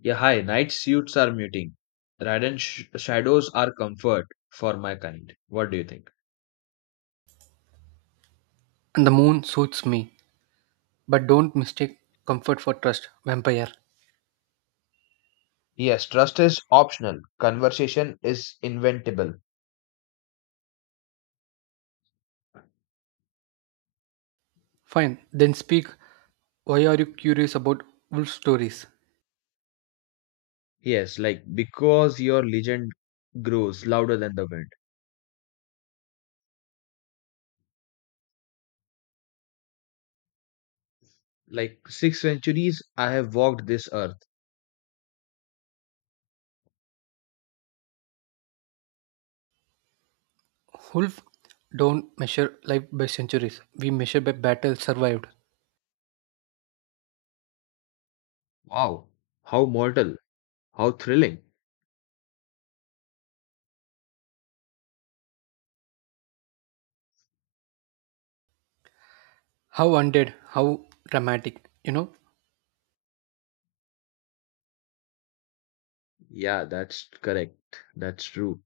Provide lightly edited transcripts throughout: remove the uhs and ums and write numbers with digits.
Yeah, hi. Night suits are muting. Radiant shadows are comfort for my kind. What do you think? And the moon suits me, but don't mistake comfort for trust, vampire. Yes, trust is optional. Conversation is inventable. Fine, then speak. Why are you curious about wolf stories? Yes, like because your legend grows louder than the wind. Like 6 centuries, I have walked this earth. Wolf don't measure life by centuries. We measure by battles survived. Wow, how mortal, how thrilling. How undead, how dramatic, you know? Yeah, that's correct. That's true.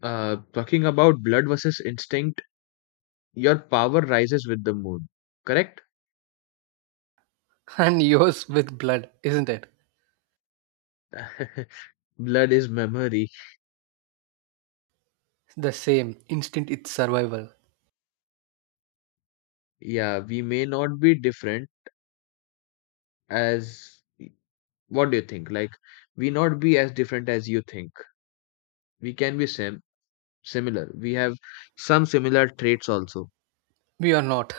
Talking about blood versus instinct, your power rises with the moon. Correct? And yours with blood, isn't it? Blood is memory. The same, instinct it's survival. Yeah, we may not be different as what do you think? Like we not be as different as you think. We can be similar. We have some similar traits also. We are not.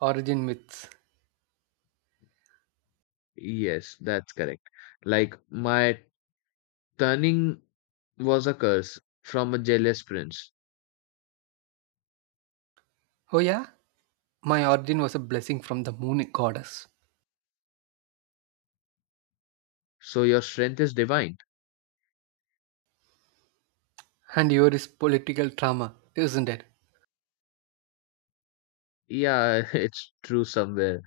Origin myths. Yes, that's correct. Like my turning was a curse from a jealous prince. Oh yeah? My origin was a blessing from the moon goddess. So your strength is divine. And yours is political trauma, isn't it? Yeah, it's true somewhere.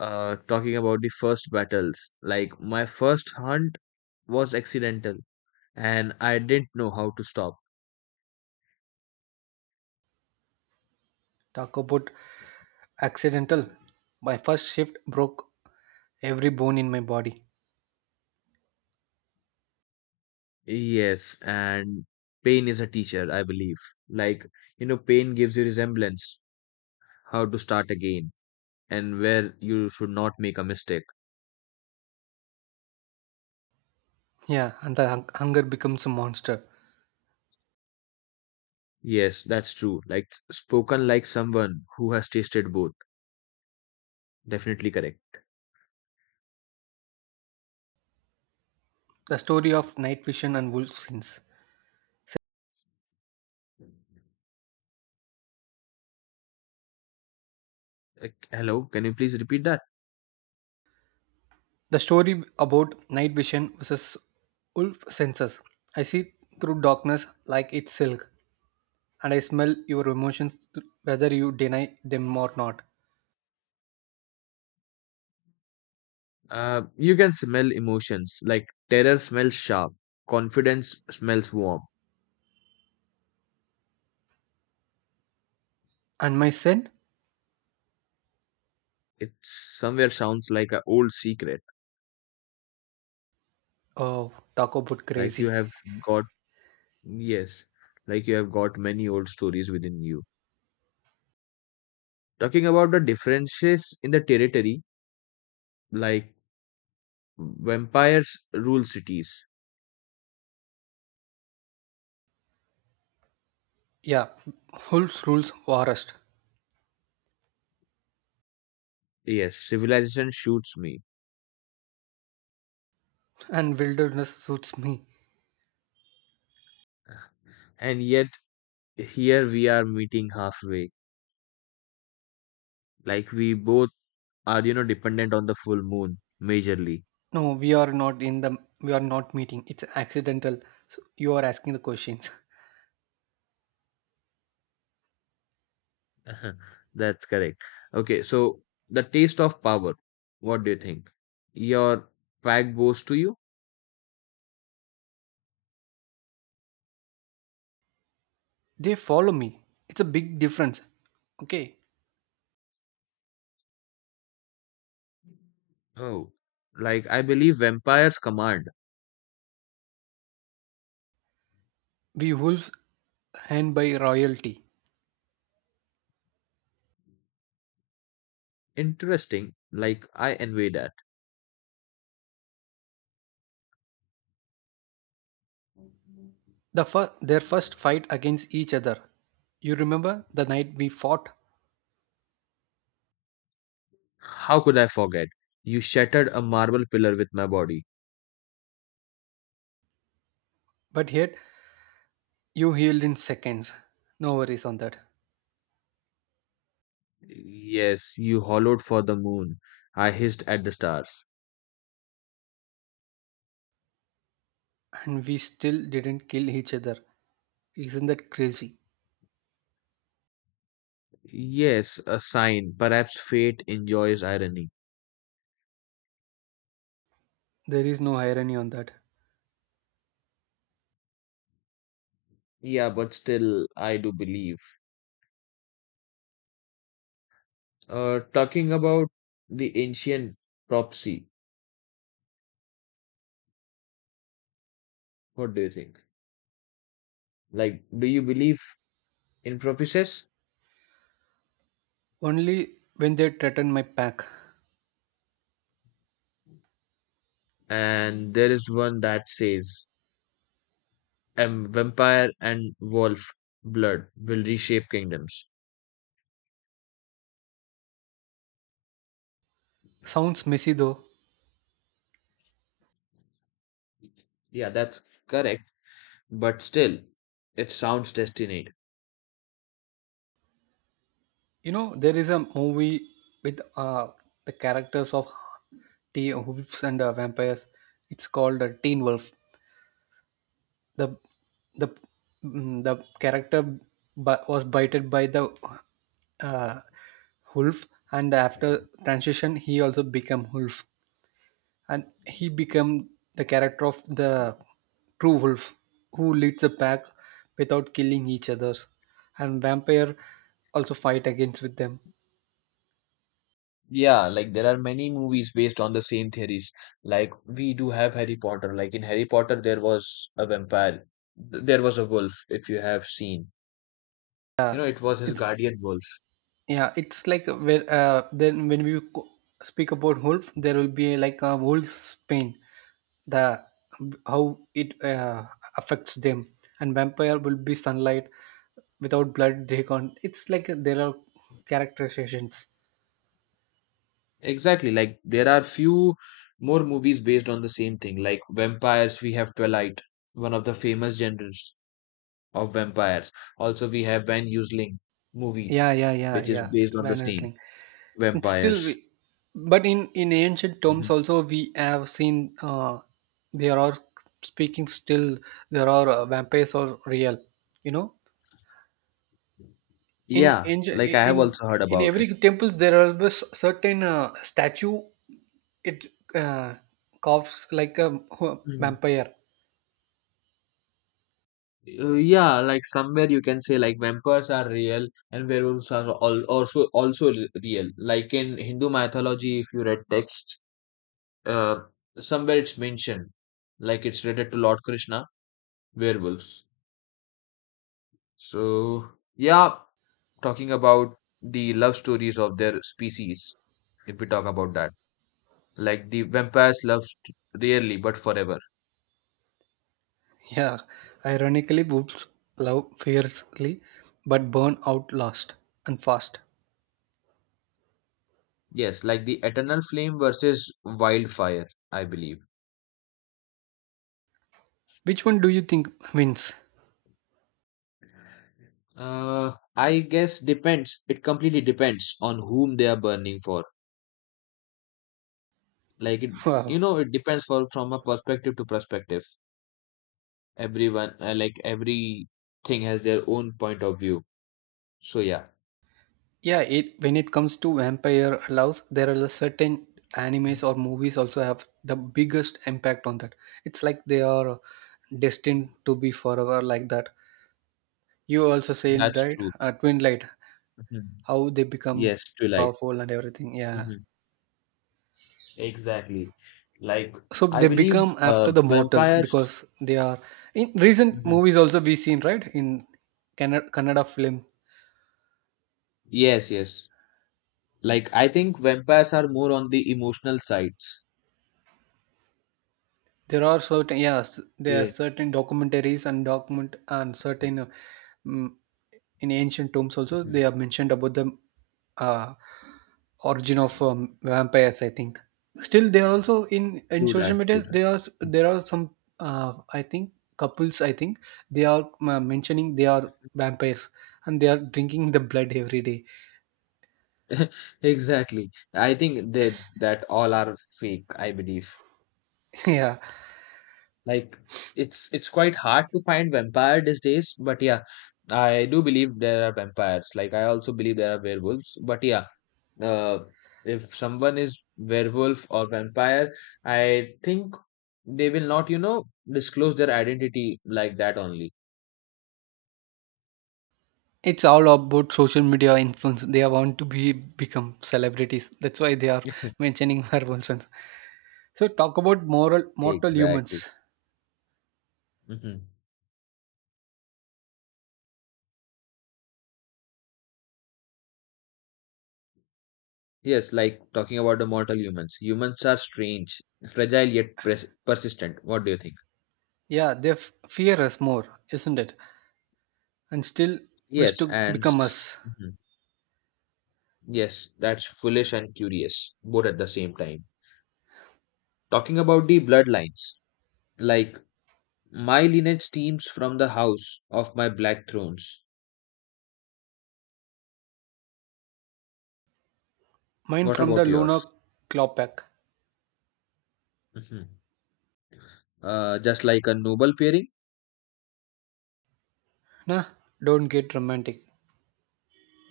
Talking about the first battles, like my first hunt was accidental and I didn't know how to stop. Talk about accidental. My first shift broke every bone in my body. Yes, and pain is a teacher, I believe. Like, pain gives you resemblance, how to start again, and where you should not make a mistake. Yeah, and the hunger becomes a monster. Yes, that's true. Like, spoken like someone who has tasted both. Definitely correct. The story of night vision and wolf sense. Like, hello, can you please repeat that? The story about night vision versus wolf senses. I see through darkness like it's silk, and I smell your emotions whether you deny them or not. You can smell emotions. Like, terror smells sharp, confidence smells warm. And my scent? It somewhere sounds like an old secret. Oh, talk about Like, you crazy. have got, yes, like you have got many old stories within you. Talking about the differences in the territory, like vampires rule cities. Yeah, wolf's rules forest, Yes, civilization shoots me. and wilderness suits me. And yet, here we are meeting halfway. Like, we both are, dependent on the full moon, majorly. No, we are not meeting. It's accidental. So you are asking the questions. That's correct. Okay, so the taste of power. What do you think? Your pack bows to you? They follow me. It's a big difference. Okay. Oh, like, I believe vampires command. We wolves hand by royalty. Interesting. Like, I envy that. The their first fight against each other. You remember the night we fought, How could I forget? You shattered a marble pillar with my body. but yet you healed in seconds. No worries on that. Yes, you hollowed for the moon. I hissed at the stars. And we still didn't kill each other. Isn't that crazy? Yes, a sign. Perhaps fate enjoys irony. There is no irony on that. Yeah, but still, I do believe. Talking about the ancient prophecy, what do you think? Like, do you believe in prophecies? Only when they threaten my pack. And there is one that says, vampire and wolf blood will reshape kingdoms. Sounds messy though. Yeah, that's correct. But still, it sounds destined. You know, there is a movie with the characters of wolves and vampires. It's called Teen Wolf. The the the character was bited by the uh, wolf, and after transition, he also became wolf, and he became the character of the true wolf who leads the pack without killing each others, and vampire also fight against with them. Yeah, like there are many movies based on the same theories. Like we do have Harry Potter. Like in Harry Potter, there was a vampire. There was a wolf, if you have seen. Yeah, You know, it was his it's. guardian wolf. Yeah, it's like where then when we speak about Wolf, there will be like a Wolf's pain, the how it affects them, and vampire will be sunlight without blood. They can't. It's like there are characterizations. Exactly. Like there are few more movies based on the same thing. Like vampires, we have Twilight, one of the famous genres of vampires. Also, we have Van Helsing movie, Yeah, yeah, yeah, which is yeah. based on the Van same Helsing. It's still, vampires. we, but in ancient terms also we have seen there are speaking still there are vampires are real. You know. in Yeah, in like I in have also heard in about every it. temples there are this certain statue it uh, coughs like a Mm. vampire. Yeah, like somewhere you can say like vampires are real and werewolves are all also also real. Like in Hindu mythology, if you read text, uh, somewhere it's mentioned, like it's related to Lord Krishna, werewolves. So yeah, talking about the love stories of their species, if we talk about that, like the vampires love rarely but forever. Yeah, ironically boobs love fiercely but burn out last and fast. Yes, like the eternal flame versus wildfire, I believe. Which one do you think wins? I guess depends. It completely depends on whom they are burning for. Like it, Wow. It depends for from a perspective to perspective. Everyone, like everything, has their own point of view. So yeah, Yeah, it when it comes to vampire loves there are the certain animes or movies also have the biggest impact on that. It's like they are destined to be forever like that. You also said that's that true. Twin Light, Mhm. how they become Yes, to light. powerful and everything. Yeah. Hmm. Exactly. Like So I they believe, become after the mortal vampires. because they are in recent Mhm. movies also we seen right in Canada, Kannada film. Yes, yes. Like I think vampires are more on the emotional sides. There are certain yes, there are Yeah. certain documentaries and document and certain mm, in ancient tombs also they Mhm. have mentioned about the uh, origin of vampires. I think still they are also in True that. social True media that. there are there are some I think couples I think they are mentioning they are vampires and they are drinking the blood every day. Exactly. I think that all are fake, I believe. Yeah. Like it's quite hard to find vampire these days, but yeah, I do believe there are vampires. Like I also believe there are werewolves, but yeah, uh, if someone is werewolf or vampire, I think they will not, you know, disclose their identity like that only. It's all about social media influence. They want to be become celebrities. That's why they are mentioning Marvel. Sense. So talk about moral Yeah. mortal Exactly. humans. Hmm. Yes, like talking about the mortal humans. Humans are strange, fragile yet persistent. What do you think? Yeah, they fear us more, isn't it? And still wish Yes, to and become us. mhm. Yes, that's foolish and curious, both at the same time. Talking about the bloodlines, like my lineage stems from the house of my black thrones. Mine What from the about Luna yours? Klopek. Mhm. Just like a noble pairing? Nah, don't get romantic.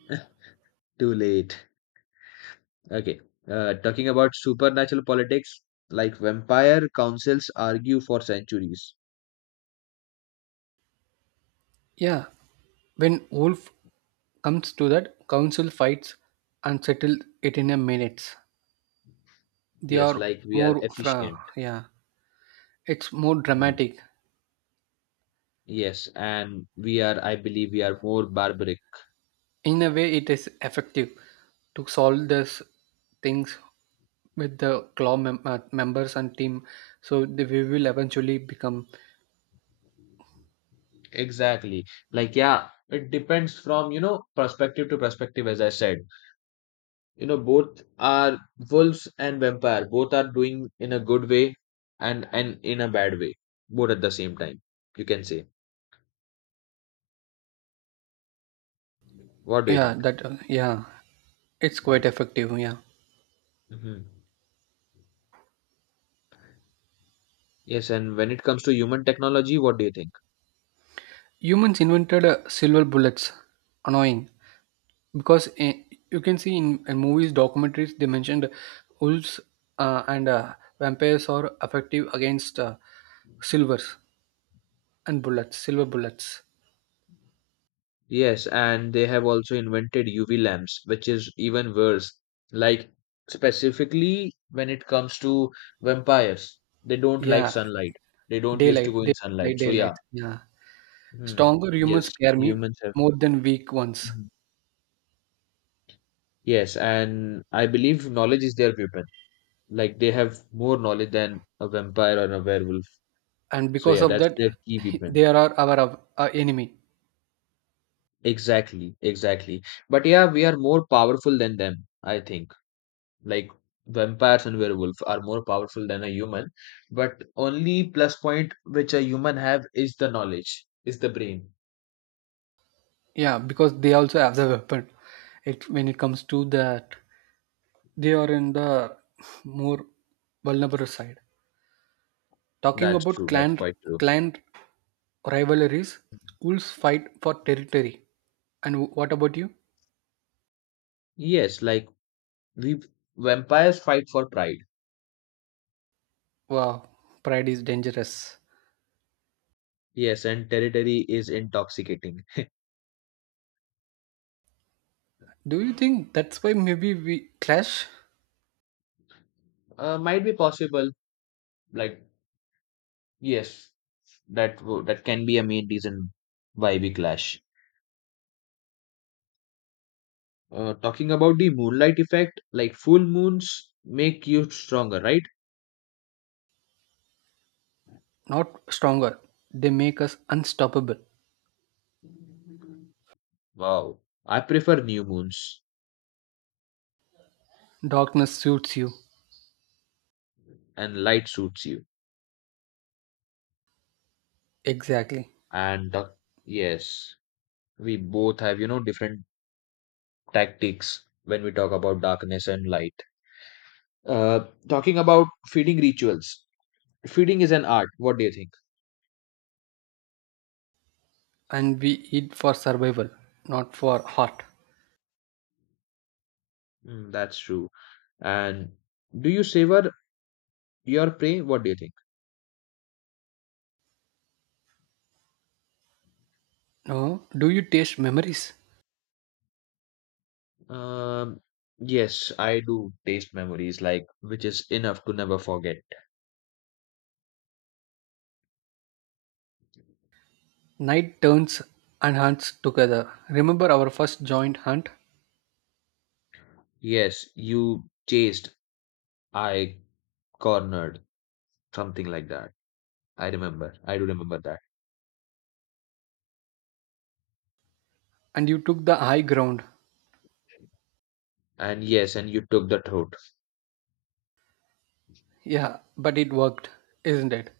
Too late. Okay. Talking about supernatural politics, like vampire councils argue for centuries. Yeah, when Wolf comes to that, council fights and settle it in a minutes. They Yes, are like we are more fra efficient. yeah. It's more Mhm. dramatic. Yes, and we are, I believe, we are more barbaric. In a way it is effective to solve these things with the claw members and team so they, we will eventually become. Exactly. Like, yeah, it depends from, you know, perspective to perspective, as I said. You know, both are wolves and vampire. Both are doing in a good way and in a bad way, both at the same time, you can say. What do you Yeah think? that yeah it's Mhm. quite effective yeah. Mhm. Yes, and when it comes to human technology, what do you think? Humans invented silver bullets annoying because you can see in movies documentaries they mentioned wolves and vampires are effective against silvers and bullets silver bullets. Yes, and they have also invented UV lamps, which is even worse. Like, specifically when it comes to vampires, they don't like Yeah, sunlight. They don't used to daylight go day, in sunlight. like So, yeah. daylight yeah. Hmm. Stronger humans Yes, scare me humans have. more than weak ones, Mhm. Yes, and I believe knowledge is their weapon. Like, they have more knowledge than a vampire or a werewolf. and So, because yeah, of that's that, their key weapon. they are our enemy. Exactly, exactly. But yeah, we are more powerful than them, I think. Like vampires and werewolf are more powerful than a human, but only plus point which a human have is the knowledge is the brain. Yeah, because they also have the weapon. It when it comes to that, they are in the more vulnerable side. Talking That's about true, that's clan quite true. clan rivalries, wolves fight for territory. And what about you? Yes, like we vampires fight for pride. Wow, pride is dangerous. Yes, and territory is intoxicating. Do you think that's why maybe we clash? Might be possible, like yes, that that can be a main reason why we clash. Talking about the moonlight effect, like full moons make you stronger, right? Not stronger. They make us unstoppable. Wow, I prefer new moons. Darkness suits you. And light suits you. Exactly. And yes, we both have, you know, different tactics when we talk about darkness and light. Talking about feeding rituals, feeding is an art. What do you think? And we eat for survival, not for heart. Mm, that's true. And do you savor your prey? What do you think? No, do you taste memories? Um, yes, I do taste memories, like which is enough to never forget. Night turns and hunts together. Remember our first joint hunt? Yes, you chased, I cornered, something like that. I remember. I do remember that. And you took the high ground. And yes, and you took that route. Yeah, but it worked, isn't it?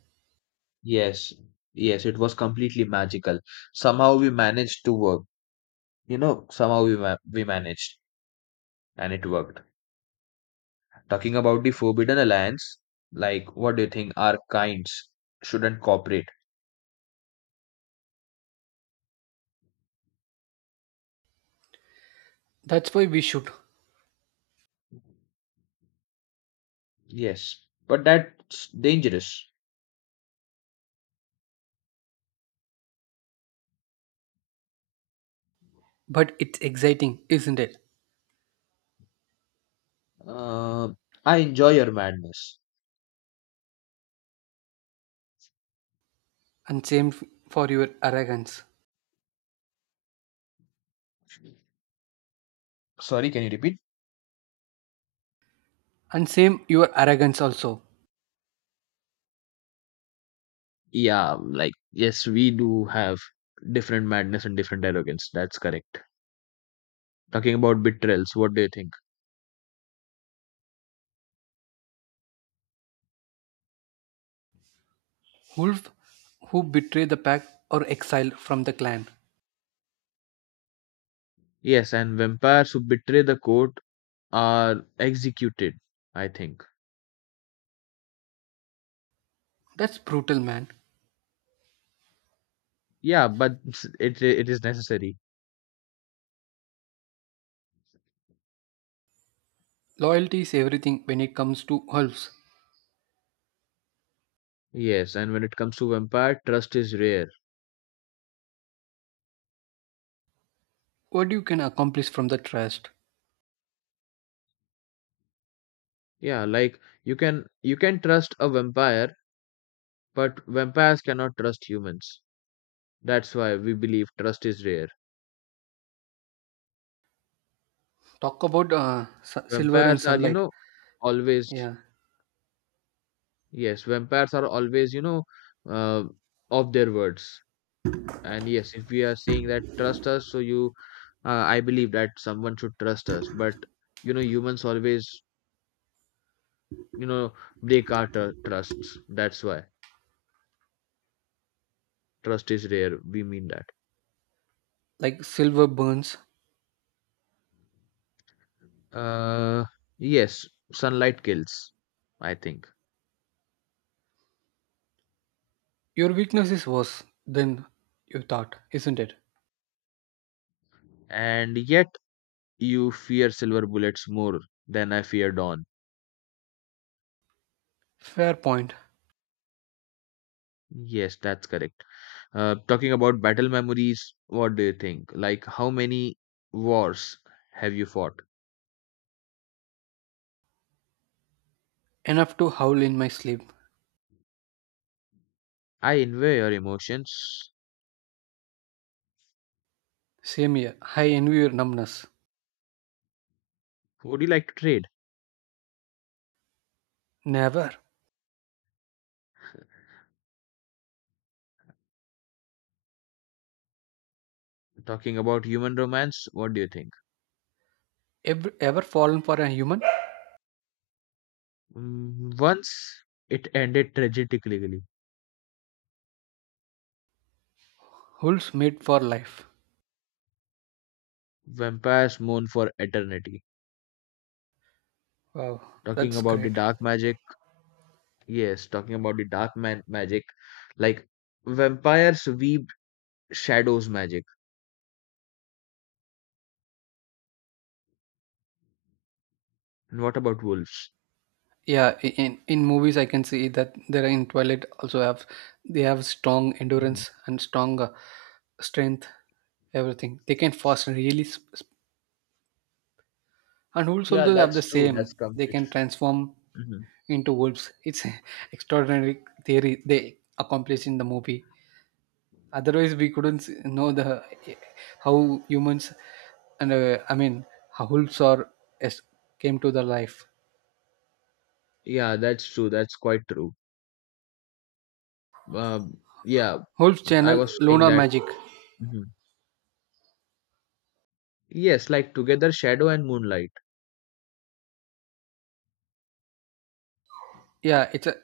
Yes, yes, it was completely magical. Somehow we managed to work. You know, somehow we managed, and it worked. Talking about the Forbidden Alliance, like, what do you think? Our kinds shouldn't cooperate. That's why we should. Yes, but that's dangerous. But it's exciting, isn't it? Uh, I enjoy your madness. And same for your arrogance. Sorry, can you repeat? And same your arrogance also. Yeah, like, yes, we do have different madness and different arrogance. That's correct. Talking about betrayals, what do you think? Wolf who betrayed the pack or exiled from the clan. Yes, and vampires who betray the court are executed, I think. That's brutal, man. Yeah, but it is necessary. Loyalty is everything when it comes to wolves. Yes, and when it comes to vampire, trust is rare. What you can accomplish from the trust. Yeah, like you can trust a vampire, but vampires cannot trust humans. That's why we believe trust is rare. Talk about silver and Vampires are, you sunlight. know, always Yeah, yes, vampires are always, you know, uh, of their words. And yes, if we are saying that trust us, so you I believe that someone should trust us, but you know, humans always, you know, break our trusts. That's why trust is rare, we mean that. like silver burns. uh yes, sunlight kills, I think. Your weakness is worse than you thought, isn't it? And yet, you fear silver bullets more than I fear dawn. Fair point. Yes, that's correct. Talking about battle memories, what do you think? Like how many wars have you fought? Enough to howl in my sleep. I envy your emotions. Same here. I envy your numbness. Would you like to trade? Never, Talking about human romance, what do you think? ever, ever fallen for a human. Mm, once it ended tragically. Wolves made for life. Vampires mourn for eternity. Wow, Talking that's about the great. dark magic, yes, talking about the dark man magic, like vampires weave shadows magic. And what about wolves? Yeah, in movies I can see that there are in Twilight also have they have strong Mhm. endurance and strong strength, everything. They can fast and really, and wolves Yeah, also have the that's true. That's same. They complete. can transform Hmm. into wolves. It's an extraordinary theory they accomplish in the movie. Otherwise, we couldn't know the eh, how humans and I mean how wolves are as came to the life. Yeah, that's true. That's quite true. Um, yeah, Wolves I channel was saying lunar that. magic. Mhm. Yes, like together, shadow and moonlight. Yeah, it's a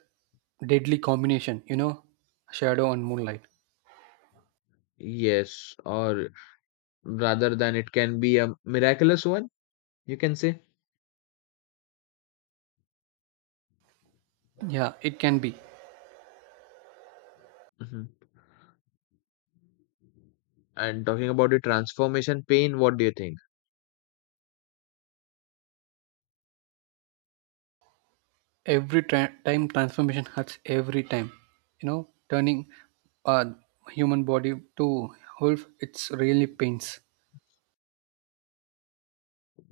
deadly combination, you know, shadow and moonlight. Yes, or rather than it can be a miraculous one, you can say. Yeah, it can be. Mhm. And talking about the transformation pain, what do you think? Every time transformation hurts every time, you know, turning a human body to wolf, it's really pains.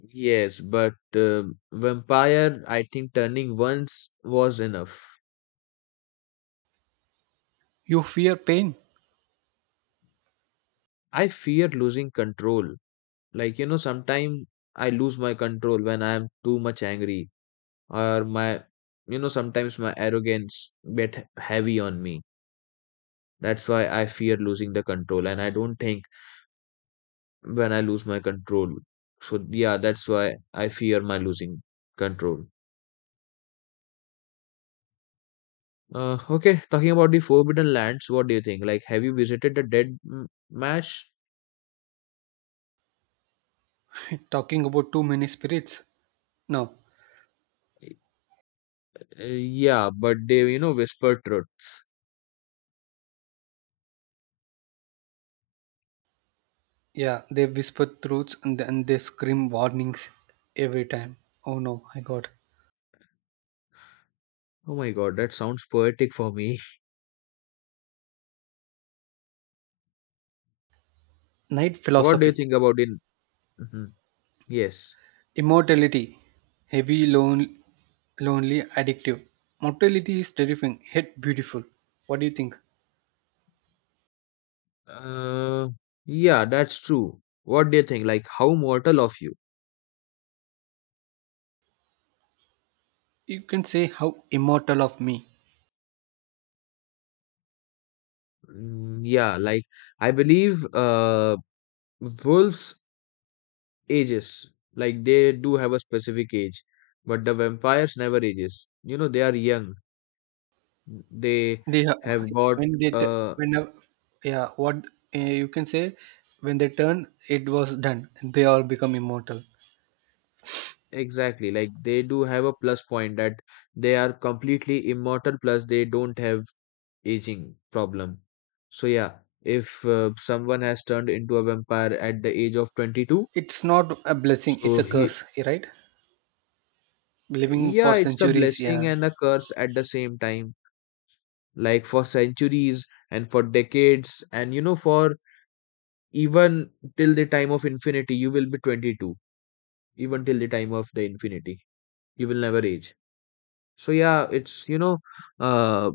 Yes, but vampire, I think turning once was enough. You fear pain. I fear losing control. Like, you know, sometimes I lose my control when I am too much angry, or my, you know, sometimes my arrogance get heavy on me. That's why I fear losing the control, and I don't think when I lose my control. So yeah, that's why I fear my losing control. Okay, talking about the Forbidden Lands, what do you think? Like, have you visited the Dead Mash? Talking about too many spirits. No, Uh, yeah, but they, you know, whisper truths. yeah, they whisper truths and then they scream warnings every time. Oh no, I got Oh my God, that sounds poetic for me. night What do you philosophy. think about it? Mhm. Yes. Immortality, heavy, lone, lonely, addictive. Mortality is terrifying, yet beautiful. What do you think? Uh, yeah, that's true. What do you think? Like, how mortal of you? You can say how immortal of me. Mm, yeah, like I believe wolves ages. Like they do have a specific age, but the vampires never ages. You know, they are young. They They are- have got when they uh, when yeah what you can say when they turn it was done. They all become immortal. exactly, like they do have a plus point that they are completely immortal, plus they don't have aging problem. So yeah, if someone has turned into a vampire at the age of 22, It's not a blessing. It's so a he curse, right? Living for yeah, it's a centuries. blessing Yeah, and a curse at the same time. Like for centuries and for decades, and you know, for even till the time of infinity you will be 22, even till the time of the infinity you will never age. So yeah, it's you know, uh,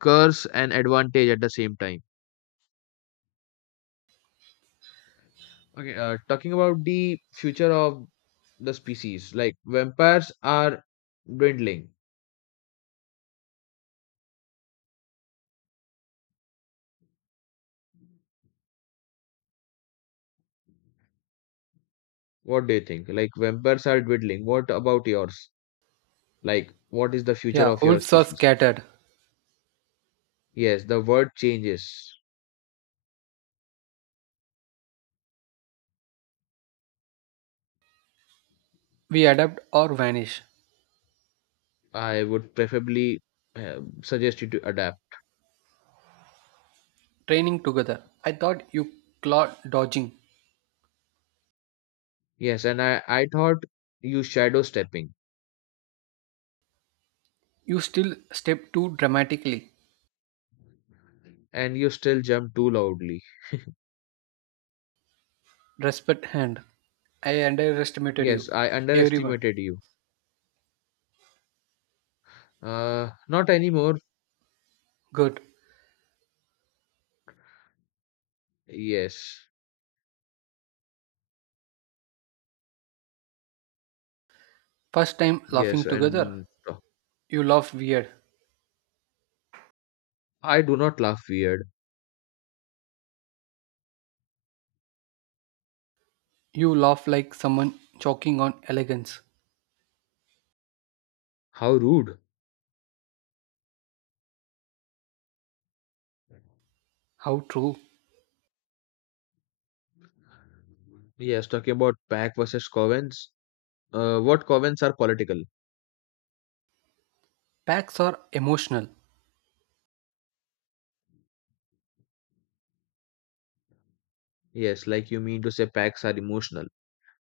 curse and advantage at the same time. Okay, talking about the future of the species, like vampires are dwindling. What do you think? Like vampires are dwindling, what about yours? Like what is the future yeah. of your Wolves are species? scattered. Yes, the word changes. We adapt or vanish. I would preferably suggest you to adapt. Training together. I thought you claw dodging. Yes, and I thought you shadow stepping, You still step too dramatically. and you still jump too loudly. Respect hand. I underestimated Yes, you. I Everyone. underestimated you. Not anymore. Good. Yes, First time yes, laughing together. and You laugh weird. I do not laugh weird. You laugh like someone choking on elegance. How rude. How true. Yes, talking about pack versus covens. What covens are political? Packs are emotional Yes, like you mean to say packs are emotional.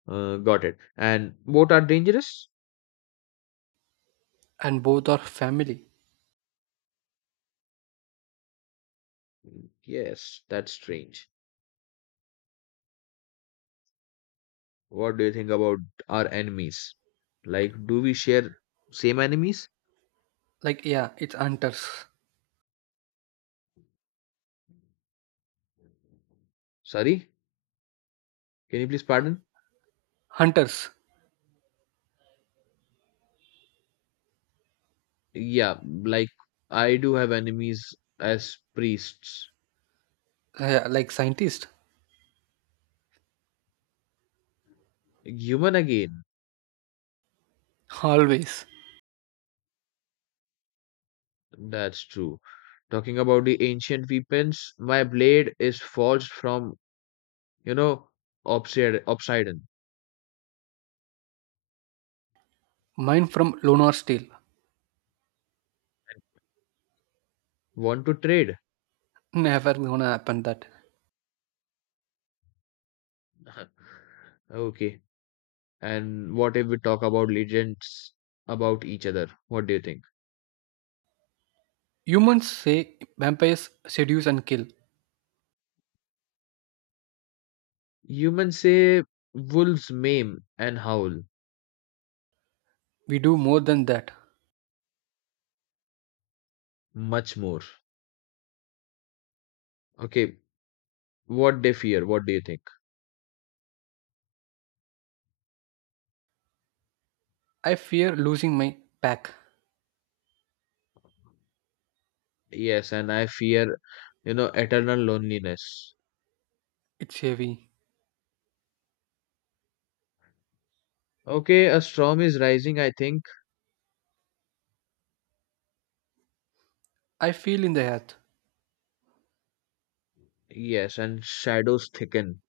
Got it. And both are dangerous? and both are family. Yes, that's strange. What do you think about our enemies? Like, do we share same enemies? Like yeah, it's hunters. Sorry, can you please pardon? Hunters. Yeah, like I do have enemies as priests. Yeah, like scientists. Human again, Always. that's true. Talking about the ancient weapons, my blade is forged from, you know, obsidian. Mine from Lunar Steel. Want to trade? Never gonna happen that. Okay. And what if we talk about legends about each other? What do you think? Humans say vampires seduce and kill. Humans say wolves maim and howl We do more than that. much more. Okay, what they fear, what do you think? I fear losing my pack. Yes, and I fear, you know, eternal loneliness. It's heavy. Okay, a storm is rising, I think. I feel in the earth. Yes, and shadows thicken.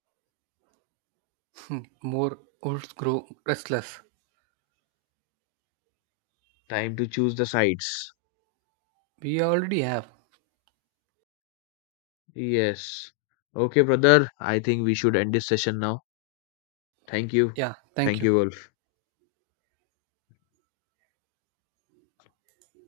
Hmm, more wolves grow restless. Time to choose the sides. We already have. Yes. Okay, brother, I think we should end this session now. Thank you. Yeah, thank Thank you. you, Wolf.